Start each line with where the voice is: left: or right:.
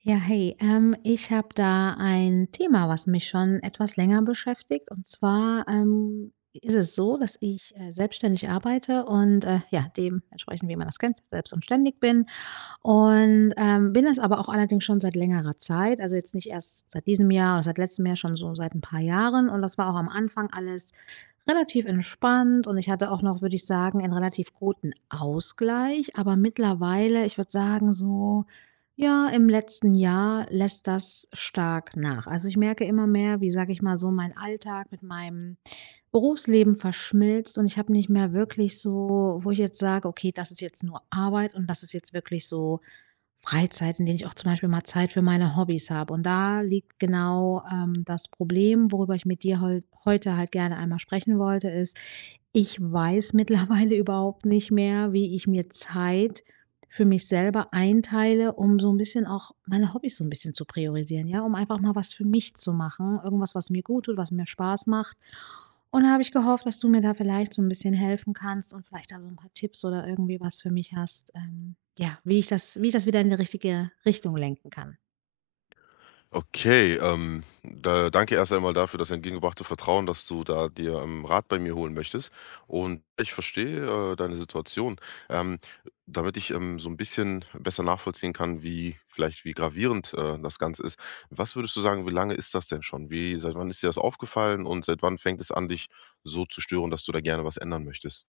right: Ja, hey, ich habe da ein Thema, was mich schon etwas länger beschäftigt. Und zwar ist es so, dass ich selbstständig arbeite und ja, dementsprechend, wie man das kennt, selbst und ständig bin und, bin es aber auch allerdings schon seit längerer Zeit, also jetzt nicht erst seit diesem Jahr oder seit letztem Jahr, schon so seit ein paar Jahren. Und das war auch am Anfang alles relativ entspannt und ich hatte auch noch, würde ich sagen, einen relativ guten Ausgleich. Aber mittlerweile, ich würde sagen, so, ja, im letzten Jahr lässt das stark nach. Also, ich merke immer mehr, wie, sage ich mal, so mein Alltag mit meinem Berufsleben verschmilzt und ich habe nicht mehr wirklich so, wo ich jetzt sage: „Okay, das ist jetzt nur Arbeit und das ist jetzt wirklich so Freizeit, in denen ich auch zum Beispiel mal Zeit für meine Hobbys habe.“ Und da liegt genau, das Problem, worüber ich mit dir heute halt gerne einmal sprechen wollte, ist, ich weiß mittlerweile überhaupt nicht mehr, wie ich mir Zeit für mich selber einteile, um so ein bisschen auch meine Hobbys so ein bisschen zu priorisieren, ja, um einfach mal was für mich zu machen, irgendwas, was mir gut tut, was mir Spaß macht. Und habe ich gehofft, dass du mir da vielleicht so ein bisschen helfen kannst und vielleicht da so 'n paar Tipps oder irgendwie was für mich hast, ja, wie ich das wieder in die richtige Richtung lenken kann.
left: Okay, da danke erst einmal dafür das entgegengebrachte Vertrauen, dass du da dir, Rat bei mir holen möchtest. Und ich verstehe, deine Situation. Ähm, damit ich, so ein bisschen besser nachvollziehen kann, wie vielleicht wie gravierend, das Ganze ist. Was würdest du sagen, wie lange ist das denn schon? Wie seit wann ist dir das aufgefallen und seit wann fängt es an, dich so zu stören, dass du da gerne was ändern möchtest?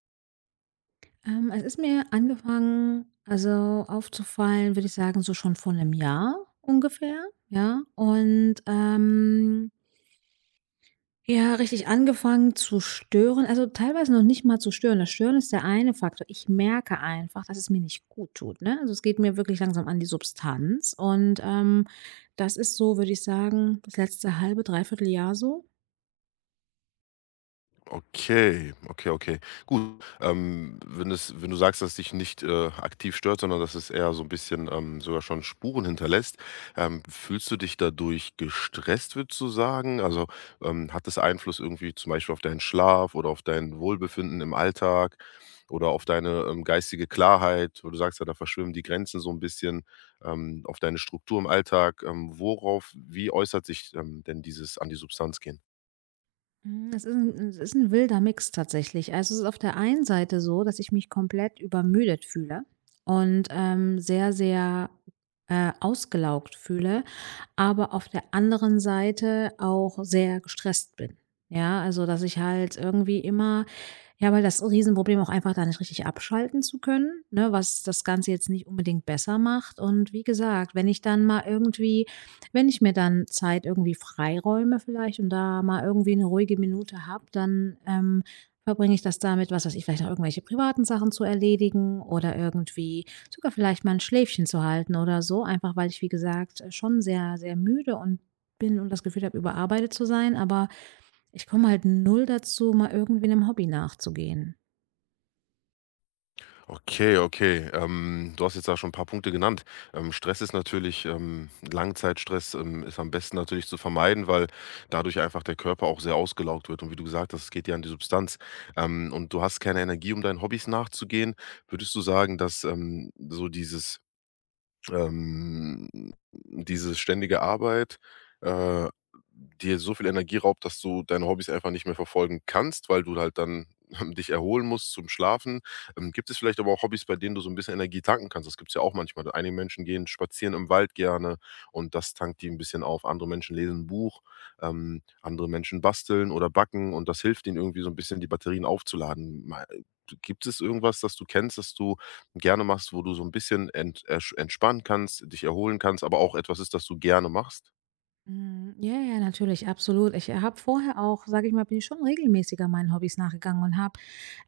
right: Es ist mir angefangen also, aufzufallen, würde ich sagen, so schon vor einem Jahr ungefähr, ja? Ja, richtig angefangen zu stören, also teilweise noch nicht mal zu stören. Das Stören ist der eine Faktor. Ich merke einfach, dass es mir nicht gut tut, ne? Also, es geht mir wirklich langsam an die Substanz und, das ist so, würde ich sagen, das letzte halbe, dreiviertel Jahr so.
left: Okay, okay, okay. Gut, wenn du sagst, dass es dich nicht, aktiv stört, sondern dass es eher so ein bisschen, sogar schon Spuren hinterlässt, fühlst du dich dadurch gestresst, würdest du sagen? Also, hat das Einfluss irgendwie zum Beispiel auf deinen Schlaf oder auf dein Wohlbefinden im Alltag oder auf deine, geistige Klarheit, wo du sagst ja, da verschwimmen die Grenzen so ein bisschen, auf deine Struktur im Alltag? Worauf wie äußert sich, denn dieses an die Substanz gehen?
right: Mhm, das ist 'n es ist ein wilder Mix tatsächlich. Also, es ist auf der einen Seite so, dass ich mich komplett übermüdet fühle und, sehr, sehr, ausgelaugt fühle, aber auf der anderen Seite auch sehr gestresst bin. Ja, also dass ich halt irgendwie immer, ja, weil das Riesenproblem auch einfach da nicht richtig abschalten zu können, ne, was das Ganze jetzt nicht unbedingt besser macht. Und wie gesagt, wenn ich dann mal irgendwie, wenn ich mir dann Zeit irgendwie freiräume vielleicht und da mal irgendwie eine ruhige Minute habe, dann verbringe ich das damit, was weiß ich, vielleicht noch irgendwelche privaten Sachen zu erledigen oder irgendwie sogar vielleicht mal ein Schläfchen zu halten oder so, einfach weil ich, wie gesagt, schon sehr, sehr müde und bin und das Gefühl habe, überarbeitet zu sein. Aber ich komme halt null dazu, mal irgendwie einem Hobby nachzugehen.
left: Okay, okay. Du hast jetzt da schon ein paar Punkte genannt. Stress ist natürlich Langzeitstress, ist am besten natürlich zu vermeiden, weil dadurch einfach der Körper auch sehr ausgelaugt wird und wie du gesagt hast, es geht ja an die Substanz. Und du hast keine Energie, um deinen Hobbys nachzugehen. Würdest du sagen, dass, ähm, diese ständige Arbeit, äh, dir so viel Energie raubt, dass du deine Hobbys einfach nicht mehr verfolgen kannst, weil du halt dann dich erholen musst zum Schlafen. Gibt es vielleicht aber auch Hobbys, bei denen du so ein bisschen Energie tanken kannst? Das gibt es ja auch manchmal. Einige Menschen gehen spazieren im Wald gerne und das tankt die ein bisschen auf. Andere Menschen lesen ein Buch, andere Menschen basteln oder backen und das hilft ihnen irgendwie so ein bisschen die Batterien aufzuladen. Mei gibt es irgendwas, das du kennst, dass du gerne machst, wo du so ein bisschen entspannen kannst, dich erholen kannst, aber auch etwas ist, das du gerne machst?
right: Mhm. Ja, ja, natürlich, absolut. Ich habe vorher auch, sage ich mal, bin ich schon regelmäßiger meinen Hobbys nachgegangen und habe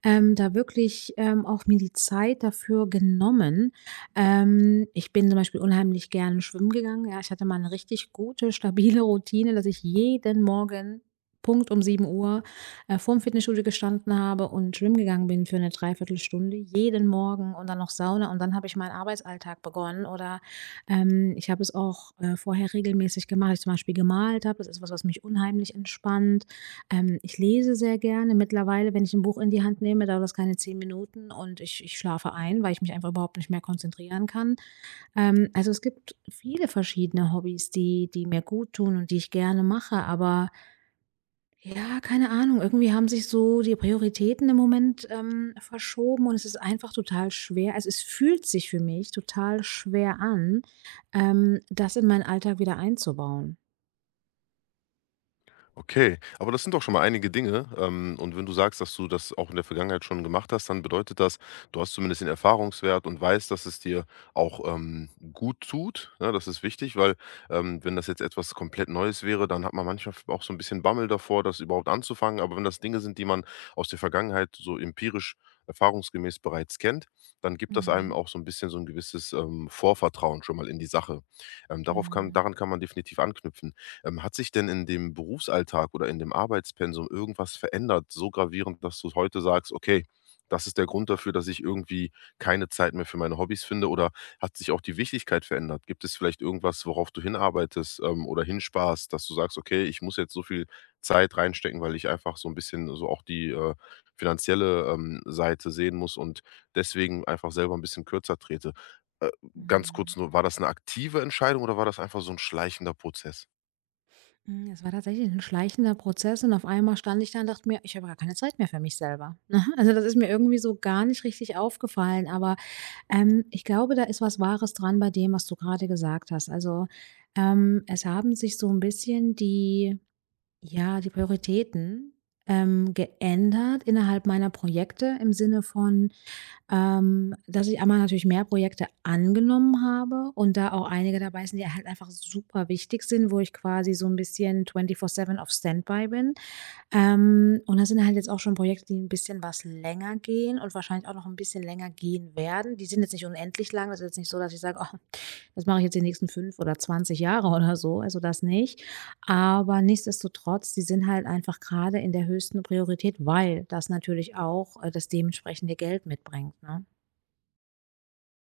right: da wirklich, auch mir die Zeit dafür genommen. Ich bin zum Beispiel unheimlich gerne schwimmen gegangen. Ja, ich hatte mal eine richtig gute, stabile Routine, dass ich jeden Morgen Punkt um 7 Uhr vorm Fitnessstudio gestanden habe und schwimmen gegangen bin für eine 3 Stunde, jeden Morgen und dann noch Sauna und dann habe ich meinen Arbeitsalltag begonnen, oder, ich habe es auch, vorher regelmäßig gemacht, dass ich zum Beispiel gemalt habe. Das ist was, was mich unheimlich entspannt. Ich lese sehr gerne, mittlerweile, wenn ich ein Buch in die Hand nehme, dauert das keine 10 Minuten und ich schlafe ein, weil ich mich einfach überhaupt nicht mehr konzentrieren kann. Also, es gibt viele verschiedene Hobbys, die mir gut tun und die ich gerne mache, aber ja, keine Ahnung, irgendwie haben sich so die Prioritäten im Moment, verschoben und es ist einfach total schwer, also, es fühlt sich für mich total schwer an, das in meinen Alltag wieder einzubauen.
left: Okay, aber das sind doch schon mal einige Dinge. Und wenn du sagst, dass du das auch in der Vergangenheit schon gemacht hast, dann bedeutet das, du hast zumindest den Erfahrungswert und weißt, dass es dir auch gut tut. Ne? Das ist wichtig, weil wenn das jetzt etwas komplett Neues wäre, dann hat man manchmal auch so ein bisschen Bammel davor, das überhaupt anzufangen. Aber wenn das Dinge sind, die man aus der Vergangenheit so empirisch erfahrungsgemäß bereits kennt, dann gibt das einem
right: Mhm.
left: auch so ein bisschen so ein gewisses Vorvertrauen schon mal in die Sache.
right: Mhm.
left: Daran kann man definitiv anknüpfen. Hat sich denn in dem Berufsalltag oder in dem Arbeitspensum irgendwas verändert, so gravierend, dass du heute sagst: „Okay, das ist der Grund dafür, dass ich irgendwie keine Zeit mehr für meine Hobbys finde“, oder hat sich auch die Wichtigkeit verändert? Gibt es vielleicht irgendwas, worauf du hinarbeitest, oder hinsparst, dass du sagst: „Okay, ich muss jetzt so viel Zeit reinstecken, weil ich einfach so ein bisschen so auch die, finanzielle, Seite sehen muss und deswegen einfach selber ein bisschen kürzer trete.“ Äh, ganz kurz
right: Mhm.
left: nur, war das eine aktive Entscheidung oder war das einfach so ein schleichender Prozess?
right: Es war tatsächlich ein schleichender Prozess und auf einmal stand ich da und dachte mir: „Ich habe gar keine Zeit mehr für mich selber“, ne? Also, das ist mir irgendwie so gar nicht richtig aufgefallen, aber, ich glaube, da ist was Wahres dran bei dem, was du gerade gesagt hast. Also, es haben sich so ein bisschen die, ja, die Prioritäten, geändert innerhalb meiner Projekte im Sinne von, dass ich einmal natürlich mehr Projekte angenommen habe und da auch einige dabei sind, die halt einfach super wichtig sind, wo ich quasi so ein bisschen 24/7 auf Standby bin. Und das sind halt jetzt auch schon Projekte, die ein bisschen was länger gehen und wahrscheinlich auch noch ein bisschen länger gehen werden. Die sind jetzt nicht unendlich lang. Das ist jetzt nicht so, dass ich sage: „Oh, das mache ich jetzt die nächsten 5 oder 20 Jahre oder so.“ Also, das nicht. Aber nichtsdestotrotz, die sind halt einfach gerade in der höchsten Priorität, weil das natürlich auch, das dementsprechende Geld mitbringt, ne?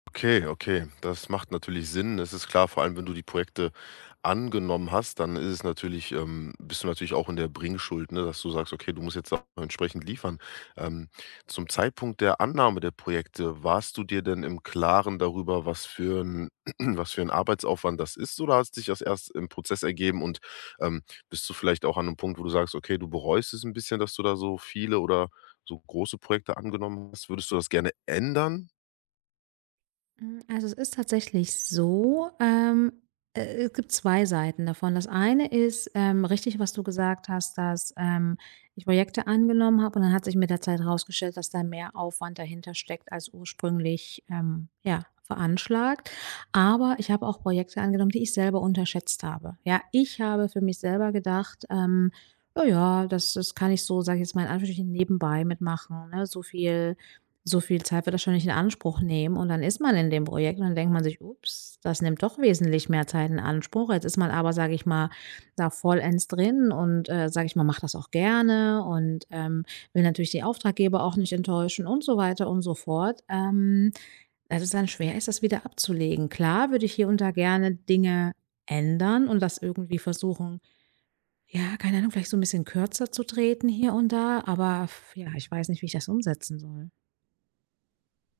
left: Okay, okay, das macht natürlich Sinn. Es ist klar, vor allem wenn du die Projekte angenommen hast, dann ist es natürlich, bist du natürlich auch in der Bringschuld, ne, dass du sagst, okay, du musst jetzt auch entsprechend liefern. Ähm, zum Zeitpunkt der Annahme der Projekte, warst du dir denn im Klaren darüber, was für ein, was für ein Arbeitsaufwand das ist, oder hast dich das erst im Prozess ergeben und ähm, bist du vielleicht auch an einem Punkt, wo du sagst, okay, du bereust es ein bisschen, dass du da so viele oder so große Projekte angenommen hast? Würdest du das gerne ändern?
right: Also, es ist tatsächlich so, es gibt 2 Seiten davon. Das eine ist, richtig, was du gesagt hast, dass, ich Projekte angenommen habe und dann hat sich mit der Zeit herausgestellt, dass da mehr Aufwand dahinter steckt als ursprünglich, ja, veranschlagt. Aber ich habe auch Projekte angenommen, die ich selber unterschätzt habe. Ja, ich habe für mich selber gedacht: „Ja, ja, das kann ich so, sage ich jetzt mal in Anführungsstrichen, nebenbei mitmachen, ne? So viel Zeit wird das schon nicht in Anspruch nehmen“, und dann ist man in dem Projekt und dann denkt man sich: „Ups, das nimmt doch wesentlich mehr Zeit in Anspruch.“ Jetzt ist man aber, sage ich mal, da vollends drin und, sage ich mal, macht das auch gerne und, will natürlich die Auftraggeber auch nicht enttäuschen und so weiter und so fort, dass es dann schwer ist, das wieder abzulegen. Klar würde ich hier und da gerne Dinge ändern und das irgendwie versuchen, ja, keine Ahnung, vielleicht so ein bisschen kürzer zu treten hier und da, aber ja, ich weiß nicht, wie ich das umsetzen soll.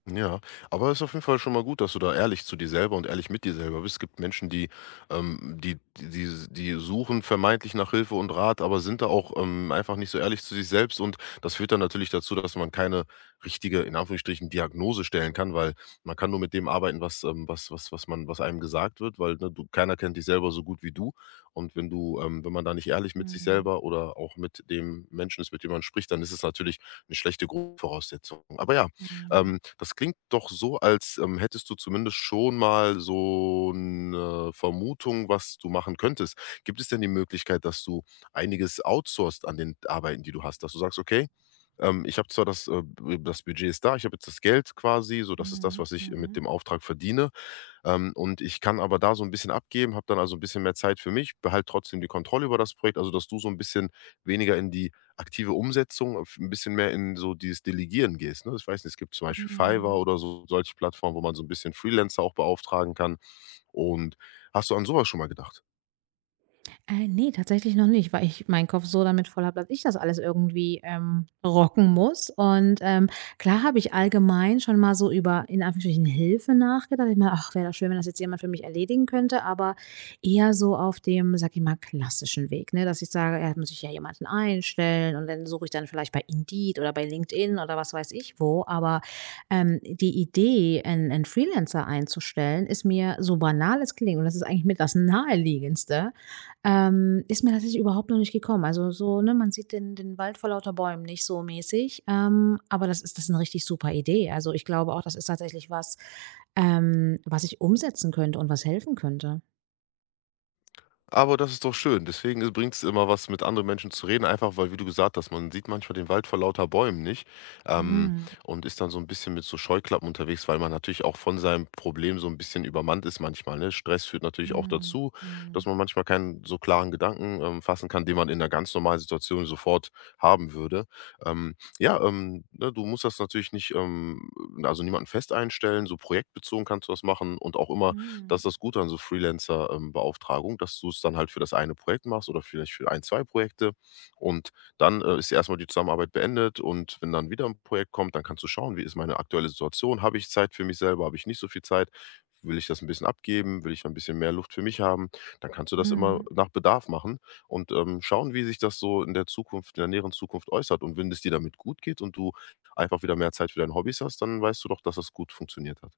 left: Ja, aber es ist auf jeden Fall schon mal gut, dass du da ehrlich zu dir selber und ehrlich mit dir selber bist. Es gibt Menschen, die die suchen vermeintlich nach Hilfe und Rat, aber sind da auch einfach nicht so ehrlich zu sich selbst. Und das führt dann natürlich dazu, dass man keine richtige, in Anführungsstrichen, Diagnose stellen kann, weil man kann nur mit dem arbeiten, was man, was einem gesagt wird, weil ne, du, keiner kennt dich selber so gut wie du. Und wenn du, wenn man da nicht ehrlich mit sich
right: Mhm.
left: selber oder auch mit dem Menschen ist, mit dem man spricht, dann ist es natürlich eine schlechte Grundvoraussetzung. Aber ja,
right: Mhm.
left: das klingt doch so, als, hättest du zumindest schon mal so eine Vermutung, was du machen könntest. Gibt es denn die Möglichkeit, dass du einiges outsourcest an den Arbeiten, die du hast, dass du sagst: „Okay, ich habe zwar das, b das Budget ist da, ich habe jetzt das Geld quasi, so das ist das,
right: Mhm.
left: was ich mit
right: Mhm.
left: dem Auftrag verdiene. Und ich kann aber da so ein bisschen abgeben, habe dann also ein bisschen mehr Zeit für mich, behalte trotzdem die Kontrolle über das Projekt, also dass du so ein bisschen weniger in die aktive Umsetzung, auf 'n bisschen mehr in so dieses Delegieren gehst, ne? Ich weiß nicht, es gibt zum Beispiel Fiverr
right: Mhm.
left: oder so solche Plattformen, wo man so ein bisschen Freelancer auch beauftragen kann. Und hast du an sowas schon mal gedacht?
right: Ne, tatsächlich noch nicht, weil ich meinen Kopf so damit voll habe, dass ich das alles irgendwie, rocken muss. Und, klar habe ich allgemein schon mal so über, in Anführungsstrichen, Hilfe nachgedacht. Ich meine: „Ach, wäre das schön, wenn das jetzt jemand für mich erledigen könnte“, aber eher so auf dem, sag ich mal, klassischen Weg, ne, dass ich sage: „Ja, muss ich ja jemanden einstellen und dann suche ich dann vielleicht bei Indeed oder bei LinkedIn oder was weiß ich wo.“ Aber, die Idee, einen 'n Freelancer einzustellen, ist mir, so banal es klingt und das ist eigentlich mit das Naheliegendste, ist mir tatsächlich überhaupt noch nicht gekommen. Also so, ne, man sieht den Wald vor lauter Bäumen nicht so mäßig. Aber das ist 'ne richtig super Idee. Also, ich glaube auch, das ist tatsächlich was, was ich umsetzen könnte und was helfen könnte.
left: Aber das ist doch schön. Deswegen bringt es immer was, mit anderen Menschen zu reden, einfach weil, wie du gesagt hast, man sieht manchmal den Wald vor lauter Bäumen nicht, ähm,
right: Mhm.
left: und ist dann so ein bisschen mit so Scheuklappen unterwegs, weil man natürlich auch von seinem Problem so ein bisschen übermannt ist manchmal, ne? Stress führt natürlich auch
right: Mhm.
left: dazu, dass
right: Mhm.
left: man manchmal keinen so klaren Gedanken, fassen kann, den man in einer ganz normalen Situation sofort haben würde. Ja, ne, du musst das natürlich nicht, also, niemanden fest einstellen, so projektbezogen kannst du das machen und auch immer das ist
right: Mhm.
left: das Gute an so Freelancer, Beauftragung, dass du's dann halt für das eine Projekt machst oder vielleicht für ein 2 Projekte und dann, ist erstmal die Zusammenarbeit beendet und wenn dann wieder ein Projekt kommt, dann kannst du schauen: „Wie ist meine aktuelle Situation? Habe ich Zeit für mich selber? Habe ich nicht so viel Zeit? Will ich das ein bisschen abgeben? Will ich ein bisschen mehr Luft für mich haben?“ Dann kannst du das immer
right: Mhm.
left: nach Bedarf machen und, schauen, wie sich das so in der Zukunft in der näheren Zukunft äußert und wenn es dir damit gut geht und du einfach wieder mehr Zeit für deine Hobbys hast, dann weißt du doch, dass das gut funktioniert hat.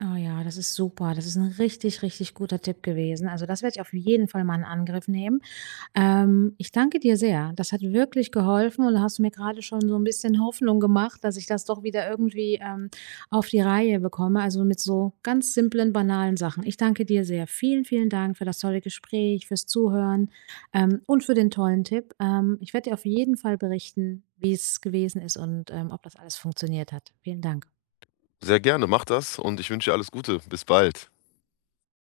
right: Oh ja, das ist super. Das ist ein richtig, richtig guter Tipp gewesen. Also, das werde ich auf jeden Fall mal in Angriff nehmen. Ich danke dir sehr. Das hat wirklich geholfen und da hast du mir gerade schon so ein bisschen Hoffnung gemacht, dass ich das doch wieder irgendwie, auf die Reihe bekomme, also mit so ganz simplen, banalen Sachen. Ich danke dir sehr. Vielen, vielen Dank für das tolle Gespräch, fürs Zuhören, und für den tollen Tipp. Ich werde dir auf jeden Fall berichten, wie es gewesen ist und, ob das alles funktioniert hat. Vielen Dank.
left: Sehr gerne, mach das und ich wünsche dir alles Gute. Bis bald.